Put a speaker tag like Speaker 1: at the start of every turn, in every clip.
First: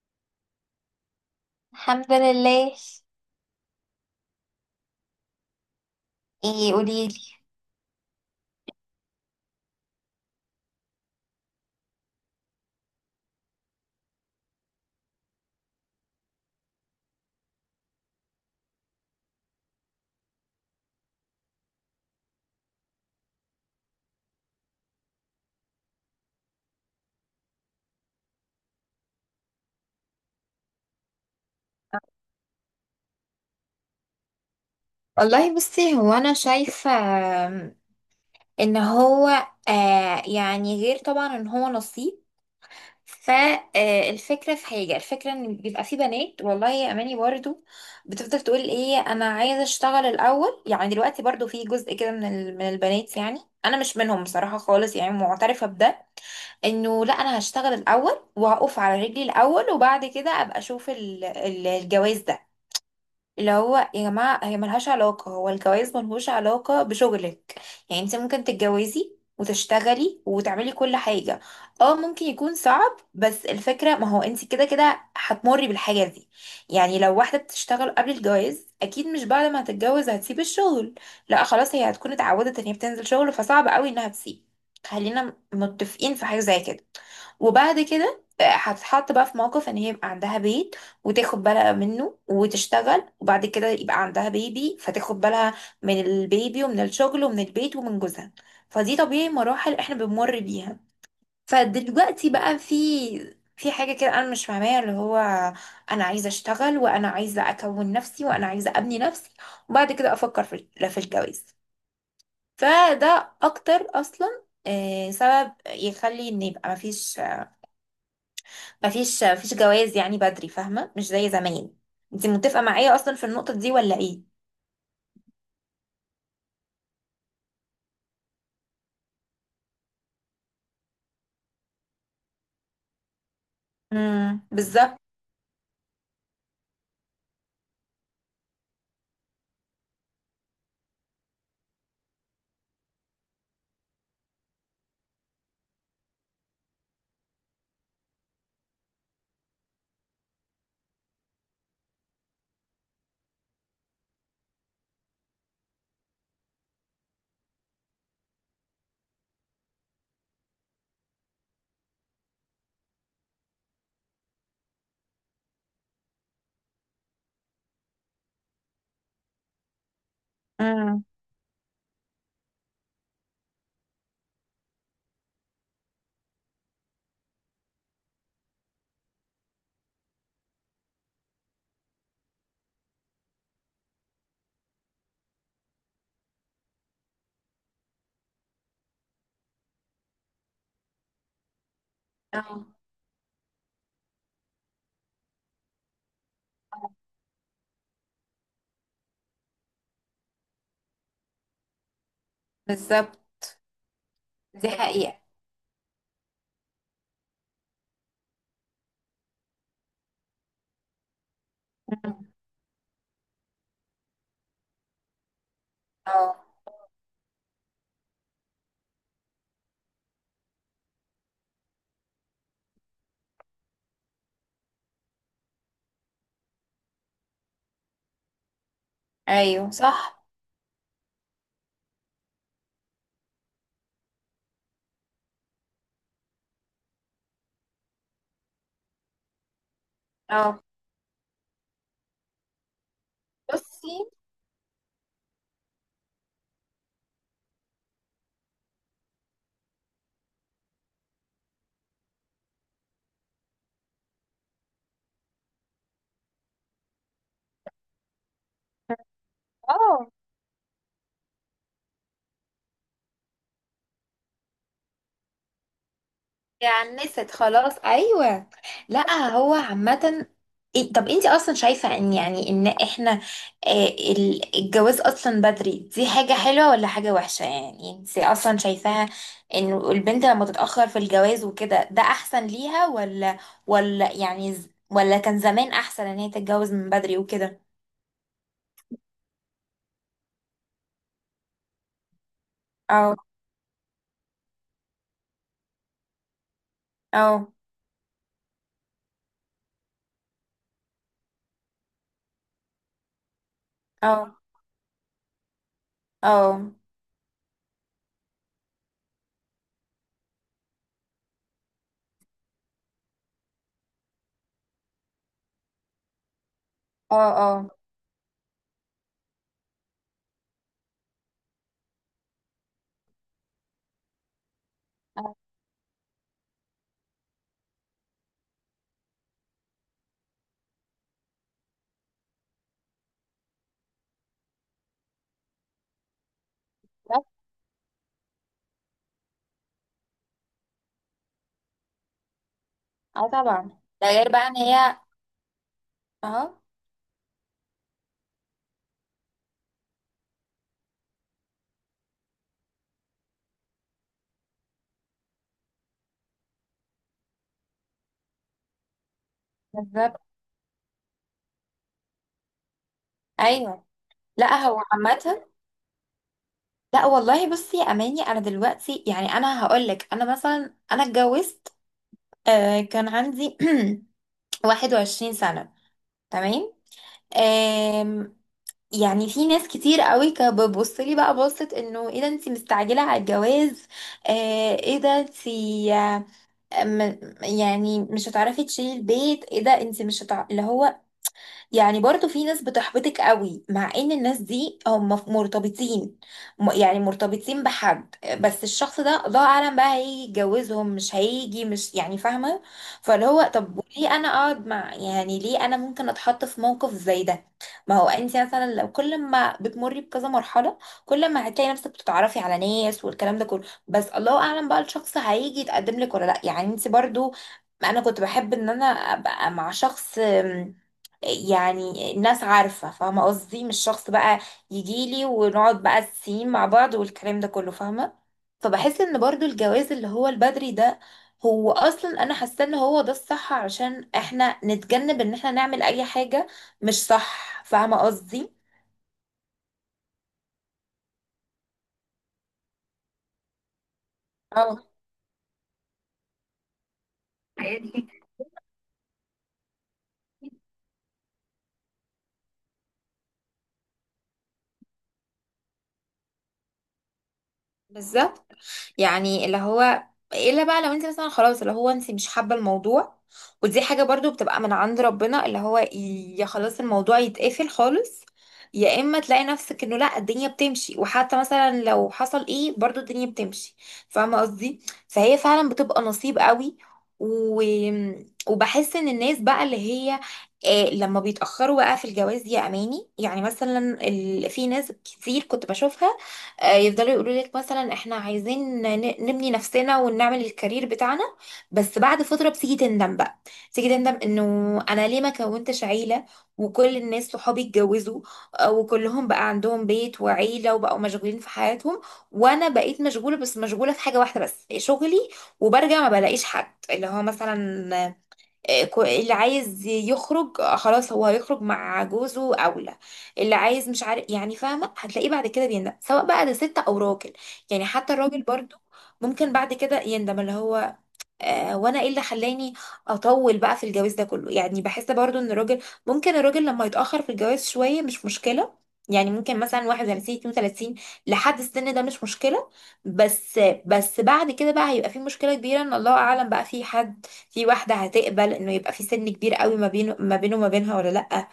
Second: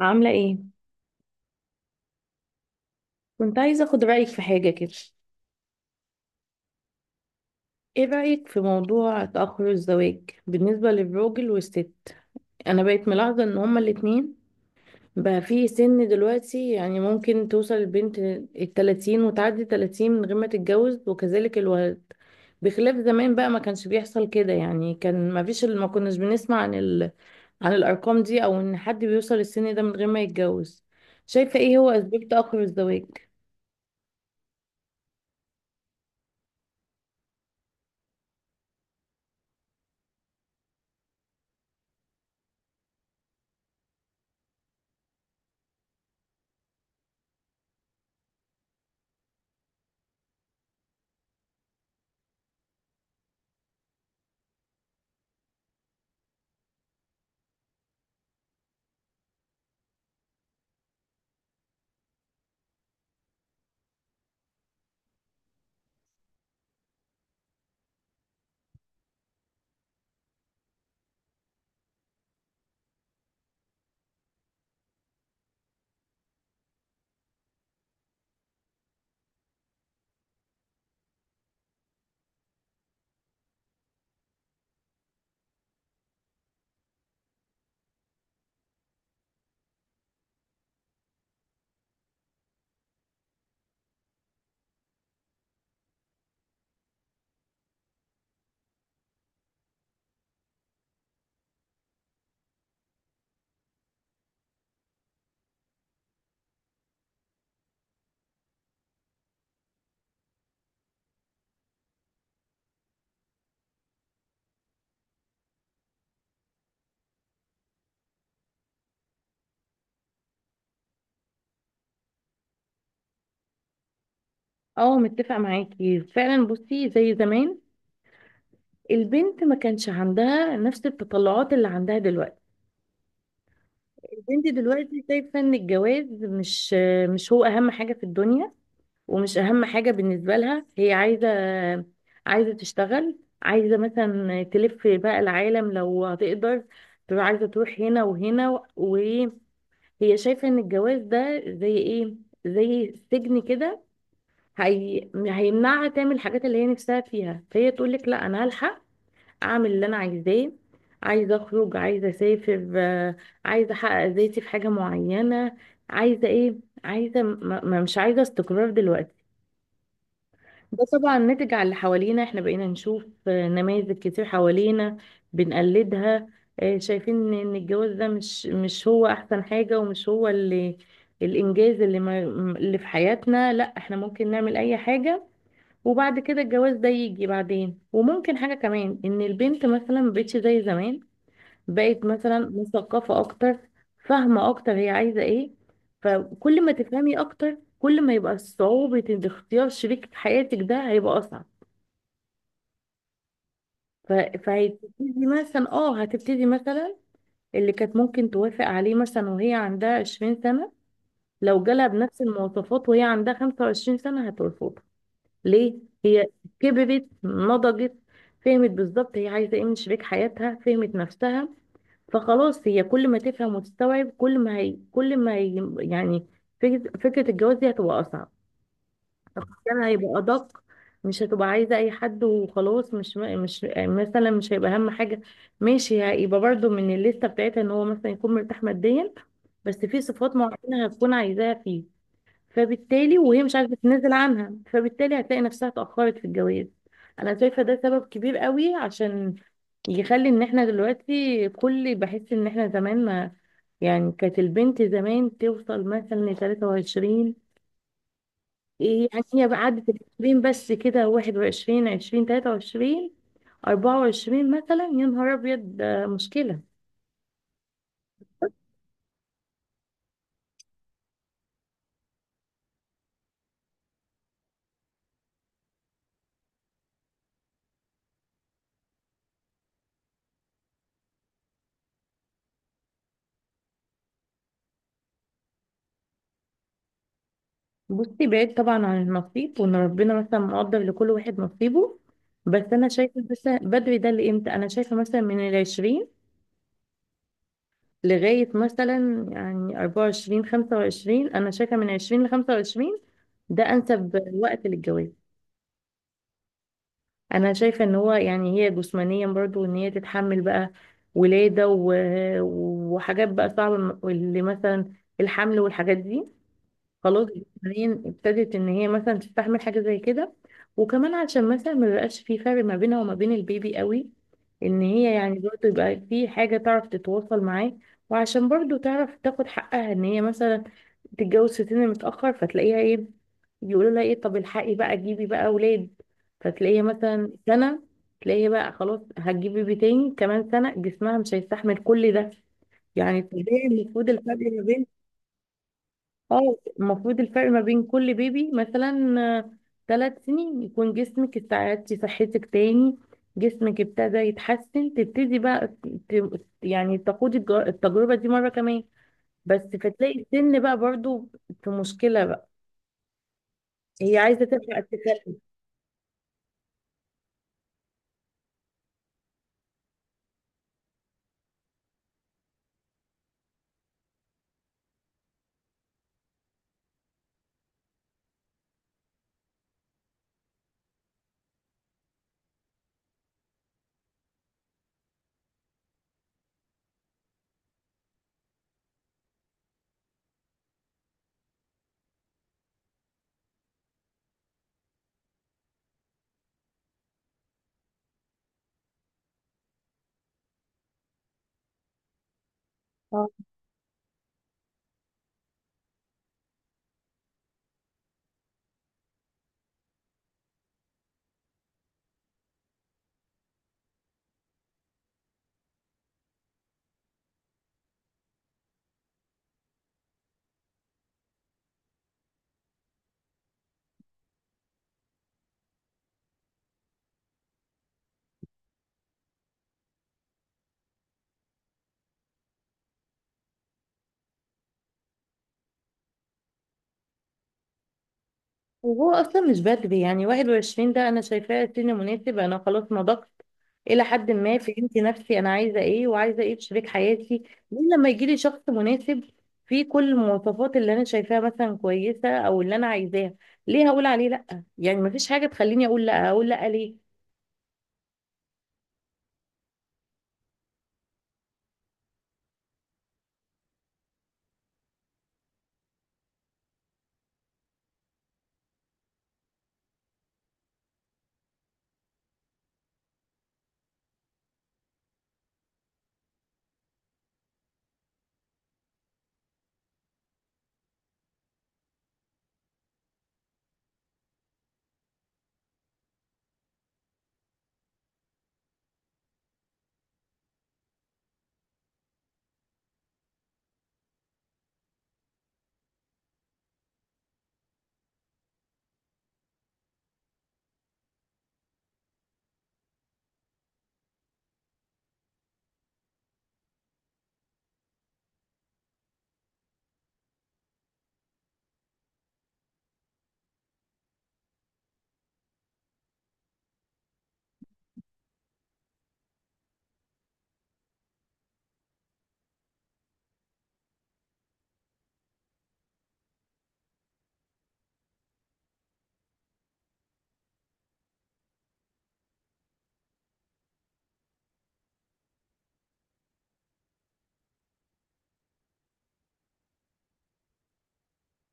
Speaker 1: عاملة ايه؟
Speaker 2: الحمد لله.
Speaker 1: كنت عايزة اخد رأيك في حاجة كده.
Speaker 2: ايه؟ قوليلي.
Speaker 1: ايه رأيك في موضوع تأخر الزواج بالنسبة للراجل والست؟ انا بقيت ملاحظة ان هما الاتنين بقى في سن دلوقتي، يعني ممكن توصل البنت الـ30 وتعدي 30 من غير ما تتجوز، وكذلك الولد. بخلاف زمان بقى، ما كانش بيحصل كده، يعني كان ما فيش ما كناش بنسمع عن عن الارقام دي، او ان حد بيوصل السن ده من غير ما يتجوز. شايفة ايه هو اسباب تأخر الزواج؟
Speaker 2: والله بصي، هو انا شايفه آم، ان هو يعني، غير طبعا ان هو نصيب. فالفكره في حاجه، الفكره ان بيبقى في بنات، والله يا اماني، برضو بتفضل تقول: ايه، انا عايزه اشتغل الاول. يعني دلوقتي برضو في جزء كده من البنات، يعني انا مش منهم بصراحه خالص، يعني معترفه بده. انه لا، انا هشتغل الاول وهقف على رجلي الاول، وبعد كده ابقى اشوف الجواز ده، اللي هو يا جماعة، هي ملهاش علاقة، هو الجواز ملهوش علاقة بشغلك. يعني انت ممكن تتجوزي وتشتغلي وتعملي كل حاجة. اه، ممكن يكون صعب، بس الفكرة، ما هو انت كده كده هتمري بالحاجة دي. يعني لو واحدة بتشتغل قبل الجواز، اكيد مش بعد ما هتتجوز هتسيب الشغل. لا خلاص، هي هتكون اتعودت ان هي بتنزل شغل، فصعب قوي انها تسيب. خلينا متفقين في حاجة زي كده. وبعد كده هتتحط بقى في موقف ان هي يبقى عندها بيت، وتاخد بالها منه وتشتغل، وبعد كده يبقى عندها بيبي فتاخد بالها من البيبي ومن الشغل ومن البيت ومن جوزها. فدي طبيعي، مراحل احنا بنمر بيها. فدلوقتي بقى في حاجة كده أنا مش فاهماها، اللي هو: أنا عايزة أشتغل، وأنا عايزة أكون نفسي، وأنا عايزة أبني نفسي، وبعد كده أفكر في، لا، في الجواز. فده أكتر أصلا سبب يخلي إن يبقى مفيش جواز، يعني بدري، فاهمة، مش زي زمان. انت متفقة معايا اصلا في النقطة دي ولا ايه؟
Speaker 1: اه، متفقة معاكي فعلا. بصي، زي زمان البنت ما كانش عندها نفس التطلعات اللي عندها دلوقتي.
Speaker 2: امم،
Speaker 1: البنت
Speaker 2: بالظبط.
Speaker 1: دلوقتي شايفة ان الجواز مش هو اهم حاجة في الدنيا، ومش اهم حاجة بالنسبة لها. هي عايزة تشتغل، عايزة مثلا تلف بقى العالم لو هتقدر، تبقى عايزة تروح هنا وهنا، وهي شايفة ان الجواز ده زي ايه، زي سجن كده. هيمنعها تعمل الحاجات اللي هي نفسها فيها، فهي تقول لك لا انا هلحق اعمل اللي انا عايزاه. عايزه اخرج، عايزه اسافر، عايزه احقق ذاتي في حاجه معينه، عايزه ايه، عايزه مش عايزه استقرار دلوقتي. ده
Speaker 2: امم.
Speaker 1: طبعا ناتج على اللي حوالينا، احنا بقينا نشوف نماذج كتير حوالينا بنقلدها، شايفين ان الجواز ده مش هو احسن حاجه، ومش هو الانجاز اللي في حياتنا. لا، احنا ممكن نعمل اي حاجه، وبعد كده الجواز ده يجي بعدين. وممكن حاجة كمان، ان البنت مثلا مبقتش زي زمان، بقت مثلا
Speaker 2: اه
Speaker 1: مثقفة اكتر، فاهمة اكتر هي عايزة ايه. فكل ما تفهمي اكتر، كل ما يبقى صعوبة إن اختيار شريك حياتك ده هيبقى اصعب.
Speaker 2: بالظبط،
Speaker 1: ف-
Speaker 2: دي حقيقة.
Speaker 1: فهتبتدي مثلا اه هتبتدي مثلا اللي كانت ممكن توافق عليه مثلا وهي عندها 20 سنة، لو جالها بنفس
Speaker 2: مم.
Speaker 1: المواصفات وهي عندها 25 سنة هترفض. ليه؟ هي
Speaker 2: اه
Speaker 1: كبرت، نضجت، فهمت بالظبط هي عايزه ايه من شريك حياتها، فهمت نفسها. فخلاص هي كل ما تفهم وتستوعب، كل ما هي كل ما هي يعني فكرة الجواز دي هتبقى اصعب،
Speaker 2: ايوه
Speaker 1: كان هيبقى
Speaker 2: صح.
Speaker 1: ادق. مش هتبقى عايزه اي حد وخلاص، مش مثلا مش هيبقى اهم حاجه. ماشي، هيبقى برضو من الليسته بتاعتها ان هو مثلا يكون مرتاح ماديا، بس في صفات
Speaker 2: اه.
Speaker 1: معينه هتكون عايزاها فيه، فبالتالي وهي مش عارفه
Speaker 2: بصي.
Speaker 1: تنزل عنها، فبالتالي هتلاقي نفسها اتاخرت في الجواز. انا شايفه ده سبب كبير قوي عشان يخلي ان احنا دلوقتي كل بحس ان احنا زمان ما، يعني كانت البنت زمان توصل مثلا ل 23. إيه يعني؟ هي بقى عدت ال
Speaker 2: اه.
Speaker 1: 20 بس كده، 21، 20، 23، 24 مثلا، يا نهار ابيض، ده مشكله.
Speaker 2: عنست خلاص، ايوه. لا هو عامه. طب انت اصلا شايفه ان احنا الجواز اصلا بدري، دي حاجه حلوه ولا حاجه وحشه؟ يعني انت اصلا شايفاها ان البنت لما تتاخر في الجواز وكده، ده احسن ليها، ولا، ولا كان زمان احسن ان هي تتجوز من بدري وكده؟
Speaker 1: بصي، بعيد طبعا عن النصيب وان ربنا مثلا مقدر لكل واحد نصيبه، بس انا
Speaker 2: اه.
Speaker 1: شايفه مثلا بدري ده لامتى؟ انا شايفه مثلا من الـ20
Speaker 2: اه.
Speaker 1: لغايه مثلا، يعني 24، 25. انا شايفه من 20 لخمسة وعشرين ده انسب
Speaker 2: اه.
Speaker 1: وقت للجواز.
Speaker 2: اه.
Speaker 1: انا شايفه ان هو، يعني هي جسمانيا برضو ان هي تتحمل بقى ولاده وحاجات بقى صعبه، اللي مثلا الحمل والحاجات دي.
Speaker 2: اه.
Speaker 1: خلاص
Speaker 2: اه.
Speaker 1: جسمانيا ابتدت ان هي مثلا تستحمل حاجه زي كده. وكمان عشان مثلا ما يبقاش في فرق ما بينها وما بين البيبي قوي، ان هي يعني برضه يبقى في حاجه تعرف تتواصل معاه. وعشان برضه تعرف تاخد حقها، ان هي مثلا تتجوز في سن متاخر فتلاقيها ايه، يقولوا لها ايه، طب الحقي بقى، جيبي بقى اولاد. فتلاقيها مثلا سنه، تلاقيها بقى خلاص هتجيب بيبي تاني كمان سنه، جسمها مش هيستحمل كل ده. يعني
Speaker 2: اه
Speaker 1: طبيعي
Speaker 2: طبعا، ده
Speaker 1: المفروض الفرق
Speaker 2: غير بقى ان
Speaker 1: ما بين،
Speaker 2: هي. اه.
Speaker 1: كل بيبي مثلا 3 سنين، يكون جسمك استعدتي صحتك تاني، جسمك ابتدى يتحسن، تبتدي بقى يعني تخوضي التجربة دي مرة كمان. بس فتلاقي
Speaker 2: بالظبط.
Speaker 1: السن بقى برضو في مشكلة بقى،
Speaker 2: ايوه.
Speaker 1: هي عايزة
Speaker 2: لا هو
Speaker 1: تلحق تسلم.
Speaker 2: عامة. لا والله، بصي يا اماني، انا دلوقتي، يعني انا هقولك، انا مثلا انا اتجوزت، كان عندي 21 سنة. تمام. آم، يعني في ناس كتير قوي كانت بتبص لي بقى، بصت انه: ايه ده انتي مستعجلة على الجواز؟ ايه ده انتي؟ آه، يعني مش هتعرفي تشيلي البيت؟ ايه ده انتي مش هتع... اللي هو، يعني برضو في ناس بتحبطك قوي، مع ان الناس دي هم مرتبطين. يعني مرتبطين بحد، بس الشخص ده الله اعلم بقى هيجي يتجوزهم مش هيجي، مش يعني، فاهمه. فاللي هو، طب ليه انا اقعد مع، يعني ليه انا ممكن اتحط في موقف زي ده؟ ما هو انت مثلا لو كل ما بتمري بكذا مرحله، كل ما هتلاقي نفسك بتتعرفي على ناس والكلام ده كله، بس الله اعلم بقى الشخص هيجي يتقدم لك ولا لا. يعني انت برضو، انا كنت بحب ان انا ابقى مع شخص، يعني الناس عارفة فاهمة قصدي، مش شخص بقى يجيلي ونقعد بقى السين مع بعض والكلام ده كله، فاهمة. فبحس ان برضو الجواز اللي هو البدري ده، هو اصلا انا حاسة ان هو ده الصح، علشان احنا نتجنب ان احنا نعمل اي حاجة مش صح، فاهمة قصدي.
Speaker 1: وهو اصلا مش بدري، يعني 21 ده انا شايفاه سن مناسب، انا خلاص نضجت الى حد ما،
Speaker 2: اه
Speaker 1: فهمت نفسي انا عايزه ايه وعايزه ايه في شريك حياتي. ليه لما يجي لي شخص مناسب فيه كل المواصفات اللي انا شايفاها مثلا كويسه او اللي انا عايزاها، ليه هقول عليه لا؟ يعني مفيش حاجه تخليني اقول لا، اقول لا ليه؟
Speaker 2: بالظبط. يعني اللي هو، الا بقى لو انت مثلا خلاص اللي هو انت مش حابه الموضوع، ودي حاجه برضو بتبقى من عند ربنا، اللي هو يا خلاص الموضوع يتقفل خالص، يا اما تلاقي نفسك انه لا، الدنيا بتمشي، وحتى مثلا لو حصل ايه برضو الدنيا بتمشي، فاهمه قصدي. فهي فعلا بتبقى نصيب قوي. و... وبحس ان الناس بقى اللي هي لما بيتأخروا بقى في الجواز، يا أماني يعني مثلا، في ناس كتير كنت بشوفها يفضلوا يقولوا لك: مثلا احنا عايزين نبني نفسنا ونعمل الكارير بتاعنا. بس بعد فترة بتيجي تندم بقى، تيجي تندم انه انا ليه ما كونتش عيلة، وكل الناس صحابي اتجوزوا، وكلهم بقى عندهم بيت وعيلة وبقوا مشغولين في حياتهم، وانا بقيت مشغولة، بس مشغولة في حاجة واحدة بس، شغلي. وبرجع ما بلاقيش حد، اللي هو مثلا اللي عايز يخرج، خلاص هو هيخرج مع جوزه اولى. اللي عايز مش عارف، يعني فاهمه، هتلاقيه بعد كده بيندم، سواء بقى ده ست او راجل. يعني حتى الراجل برضو ممكن بعد كده يندم، اللي هو وانا ايه اللي خلاني اطول بقى في الجواز ده كله. يعني بحس برضو ان الراجل ممكن، الراجل لما يتاخر في الجواز شويه مش مشكله، يعني ممكن مثلا 31 32، لحد السن ده مش مشكله. بس بس بعد كده بقى هيبقى في مشكله كبيره، ان الله اعلم بقى في حد، في واحده هتقبل انه يبقى في سن كبير قوي ما بينه، وما بينها، ولا لا.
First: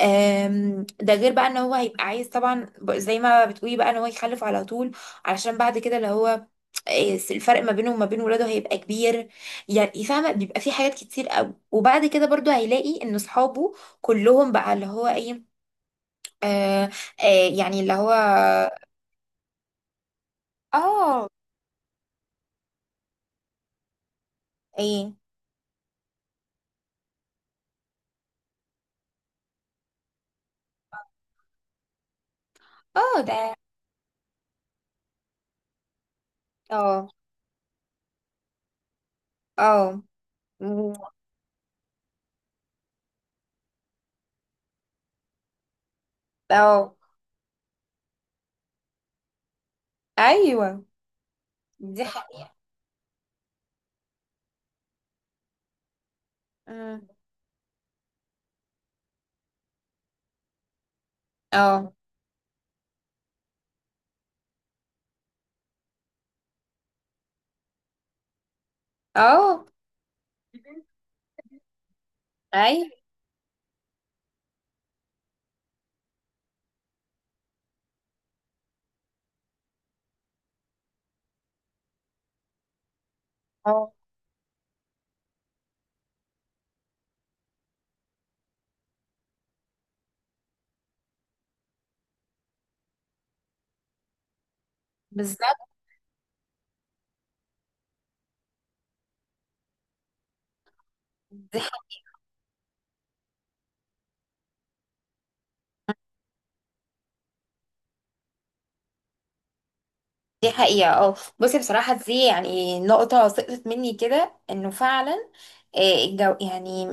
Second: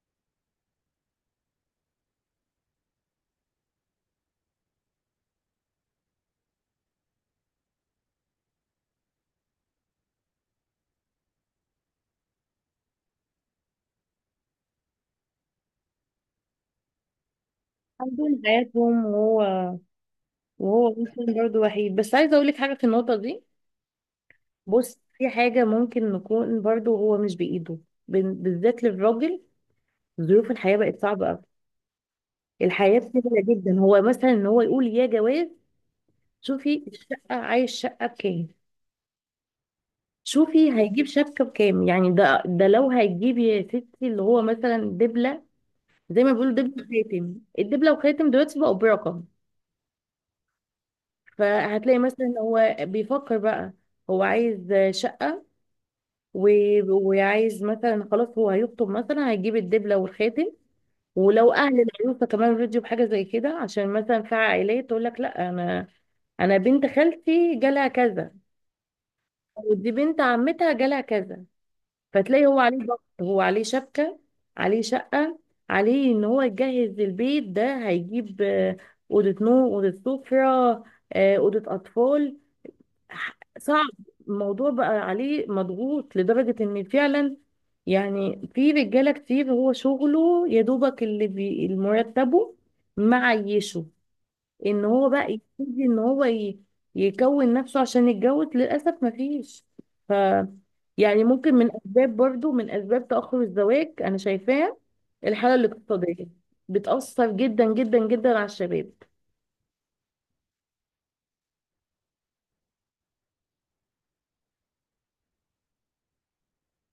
Speaker 2: ده غير بقى ان هو هيبقى عايز طبعا، زي ما بتقولي بقى، ان هو يخلف على طول، علشان بعد كده اللي هو الفرق ما بينه وما بين ولاده هيبقى كبير. يعني فاهمه، بيبقى في حاجات كتير قوي، وبعد كده برضو هيلاقي ان اصحابه كلهم بقى اللي هو ايه. آه. آه، يعني اللي هو.
Speaker 1: عندهم حياتهم وهو مثلا
Speaker 2: اه.
Speaker 1: برضه وحيد. بس عايزه اقول لك حاجه في النقطه دي. بص،
Speaker 2: ايه.
Speaker 1: في حاجه ممكن نكون برضه هو مش بايده، بالذات للراجل. ظروف الحياه بقت صعبه قوي. الحياة
Speaker 2: اه.
Speaker 1: بسيطة،
Speaker 2: ده.
Speaker 1: جدا هو مثلا ان هو يقول يا جواز، شوفي
Speaker 2: اه.
Speaker 1: الشقة، عايز شقة بكام،
Speaker 2: اه.
Speaker 1: شوفي
Speaker 2: مم.
Speaker 1: هيجيب شبكة بكام. يعني ده لو هيجيب يا ستي اللي هو مثلا دبلة، زي ما بيقولوا دبلة
Speaker 2: اه
Speaker 1: وخاتم، الدبلة وخاتم دلوقتي بقوا برقم.
Speaker 2: ايوه،
Speaker 1: فهتلاقي
Speaker 2: دي
Speaker 1: مثلا
Speaker 2: حقيقة.
Speaker 1: هو بيفكر بقى هو عايز شقة،
Speaker 2: مم.
Speaker 1: وعايز مثلا خلاص هو هيخطب، مثلا هيجيب الدبلة والخاتم. ولو اهل
Speaker 2: اه.
Speaker 1: العروسه كمان رضيوا بحاجه زي كده، عشان مثلا في عائلات تقول لك لا، انا بنت خالتي جالها كذا،
Speaker 2: اه.
Speaker 1: ودي بنت عمتها جالها كذا. فتلاقي هو عليه
Speaker 2: ايوه.
Speaker 1: ضغط، هو عليه شبكة، عليه شقة، عليه ان هو يجهز البيت، ده هيجيب أوضة نوم، أوضة سفرة، أوضة أطفال. صعب.
Speaker 2: اه
Speaker 1: الموضوع بقى عليه مضغوط لدرجة ان فعلا، يعني في رجالة كتير هو شغله يا دوبك اللي مرتبه معيشه، ان هو بقى
Speaker 2: بالظبط،
Speaker 1: يبتدي ان هو يكون نفسه عشان يتجوز، للاسف ما فيش. ف يعني ممكن من اسباب، برضو من اسباب تاخر الزواج انا شايفاه الحاله الاقتصاديه، بتاثر جدا جدا جدا على الشباب.
Speaker 2: دي حقيقة. اه بصي، بصراحة دي يعني نقطة سقطت مني كده، انه فعلا الجو يعني،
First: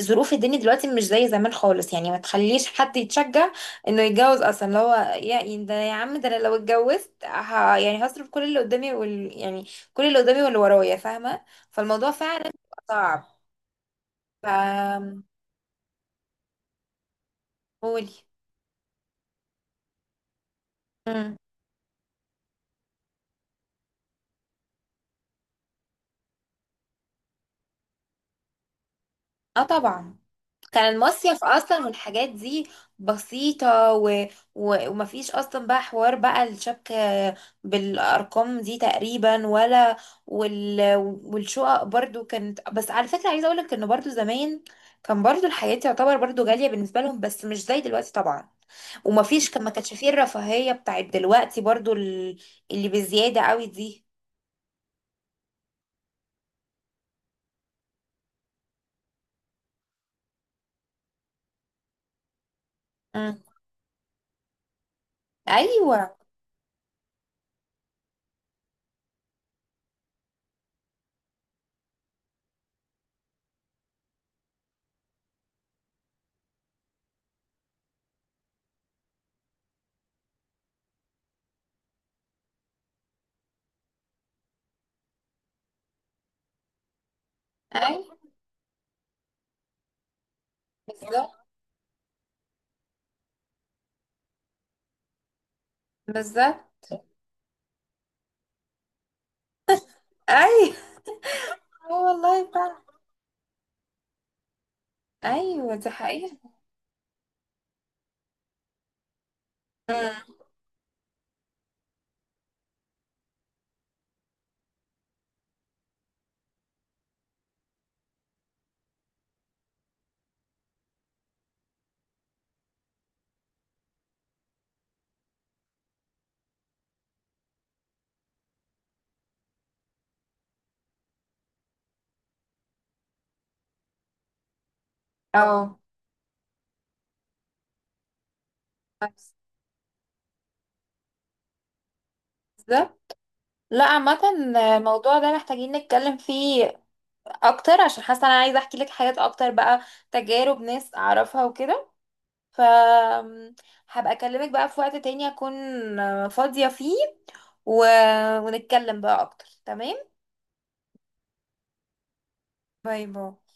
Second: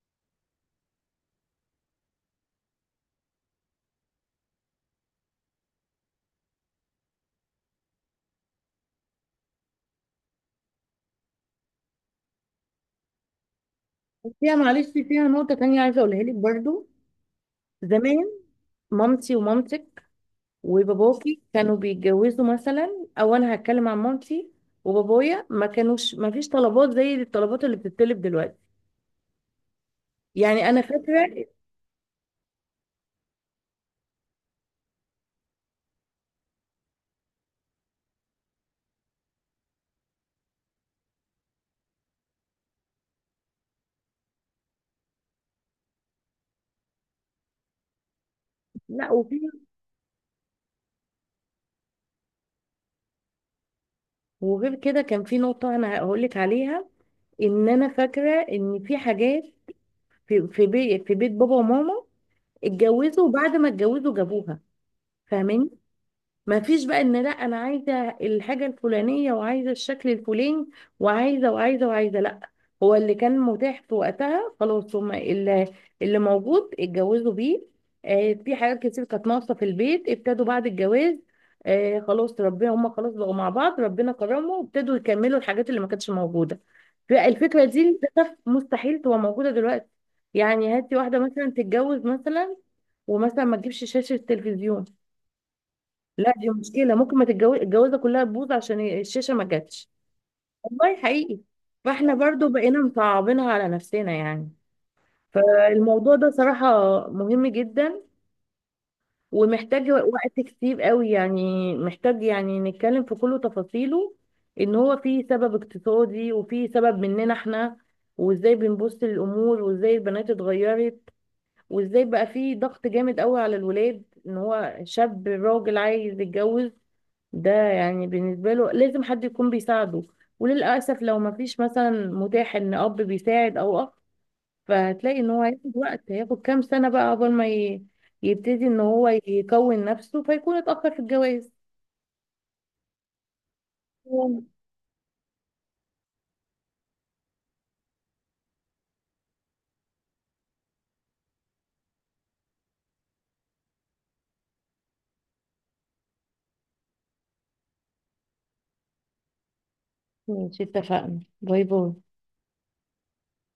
Speaker 2: ظروف الدنيا دلوقتي مش زي زمان خالص، يعني ما تخليش حد يتشجع انه يتجوز اصلا، اللي هو يا يعني، ده يا عم، ده انا لو اتجوزت يعني هصرف كل اللي قدامي، يعني كل اللي قدامي واللي ورايا، فاهمة. فالموضوع فعلا بيبقى صعب.
Speaker 1: فيها معلش،
Speaker 2: ف
Speaker 1: فيها نقطه تانية عايزه اقولها لك برضو.
Speaker 2: قولي.
Speaker 1: زمان مامتي ومامتك
Speaker 2: مم.
Speaker 1: وباباكي كانوا بيتجوزوا مثلا، او انا هتكلم عن مامتي وبابايا، ما كانوش، ما فيش طلبات زي الطلبات اللي بتتطلب دلوقتي.
Speaker 2: اه طبعا.
Speaker 1: يعني انا
Speaker 2: كان
Speaker 1: فاكره،
Speaker 2: المصيف اصلا والحاجات دي بسيطة، ومفيش اصلا بقى حوار بقى، الشبك بالارقام دي تقريبا، ولا وال... والشقق برضو كانت. بس على فكرة، عايزة اقولك ان برضو زمان كان برضو الحياة تعتبر برضو غالية بالنسبة لهم، بس مش زي دلوقتي طبعا.
Speaker 1: لا، وفي،
Speaker 2: ومفيش، ما كانش فيه الرفاهية بتاعت دلوقتي، برضو اللي بزيادة قوي دي.
Speaker 1: وغير كده كان في نقطة أنا هقولك عليها، إن أنا فاكرة إن في حاجات، في بيت بابا وماما اتجوزوا،
Speaker 2: مم.
Speaker 1: وبعد ما اتجوزوا جابوها،
Speaker 2: ايوه.
Speaker 1: ما فيش بقى ان لا انا عايزه الحاجه الفلانيه، وعايزه الشكل الفلاني، وعايزه وعايزه وعايزه. لا، هو اللي كان متاح في وقتها خلاص، هما اللي موجود اتجوزوا بيه. في حاجات كتير كانت ناقصه في البيت، ابتدوا بعد الجواز، خلاص ربنا، هما خلاص بقوا مع بعض ربنا كرمه، وابتدوا يكملوا الحاجات اللي ما كانتش موجوده. فالفكره دي
Speaker 2: ايوه.
Speaker 1: للاسف مستحيل تبقى موجوده دلوقتي. يعني هاتي واحده
Speaker 2: بالظبط.
Speaker 1: مثلا تتجوز، مثلا ومثلا ما تجيبش شاشه تلفزيون، لا دي
Speaker 2: بالظبط.
Speaker 1: مشكله، ممكن ما تتجوز، الجوازه كلها تبوظ عشان الشاشه ما جاتش.
Speaker 2: ايوه.
Speaker 1: والله حقيقي.
Speaker 2: آه
Speaker 1: فاحنا برضو
Speaker 2: والله فعلا.
Speaker 1: بقينا مصعبينها على نفسنا يعني.
Speaker 2: ايوه دي
Speaker 1: فالموضوع ده
Speaker 2: حقيقة.
Speaker 1: صراحه مهم جدا، ومحتاج وقت كتير قوي، يعني محتاج يعني نتكلم في كل تفاصيله. ان هو فيه سبب اقتصادي، وفيه سبب مننا احنا، وازاي بنبص للامور، وازاي البنات اتغيرت، وازاي بقى فيه ضغط جامد قوي على الولاد، ان هو شاب راجل عايز يتجوز، ده يعني بالنسبة له لازم حد يكون بيساعده. وللأسف لو ما فيش مثلا متاح إن أب بيساعد أو أخ، فهتلاقي إن هو هياخد
Speaker 2: اه
Speaker 1: وقت، هياخد كام سنة بقى قبل ما يبتدي إن هو يكون نفسه، فيكون اتأخر في الجواز.
Speaker 2: بالظبط. لا عامة، الموضوع ده محتاجين نتكلم فيه اكتر، عشان حاسة انا عايزة احكي لك حاجات اكتر بقى، تجارب ناس اعرفها وكده. ف هبقى اكلمك بقى في وقت تاني اكون فاضية فيه، و... ونتكلم بقى اكتر. تمام.
Speaker 1: ماشي، اتفقنا، باي باي.
Speaker 2: باي باي.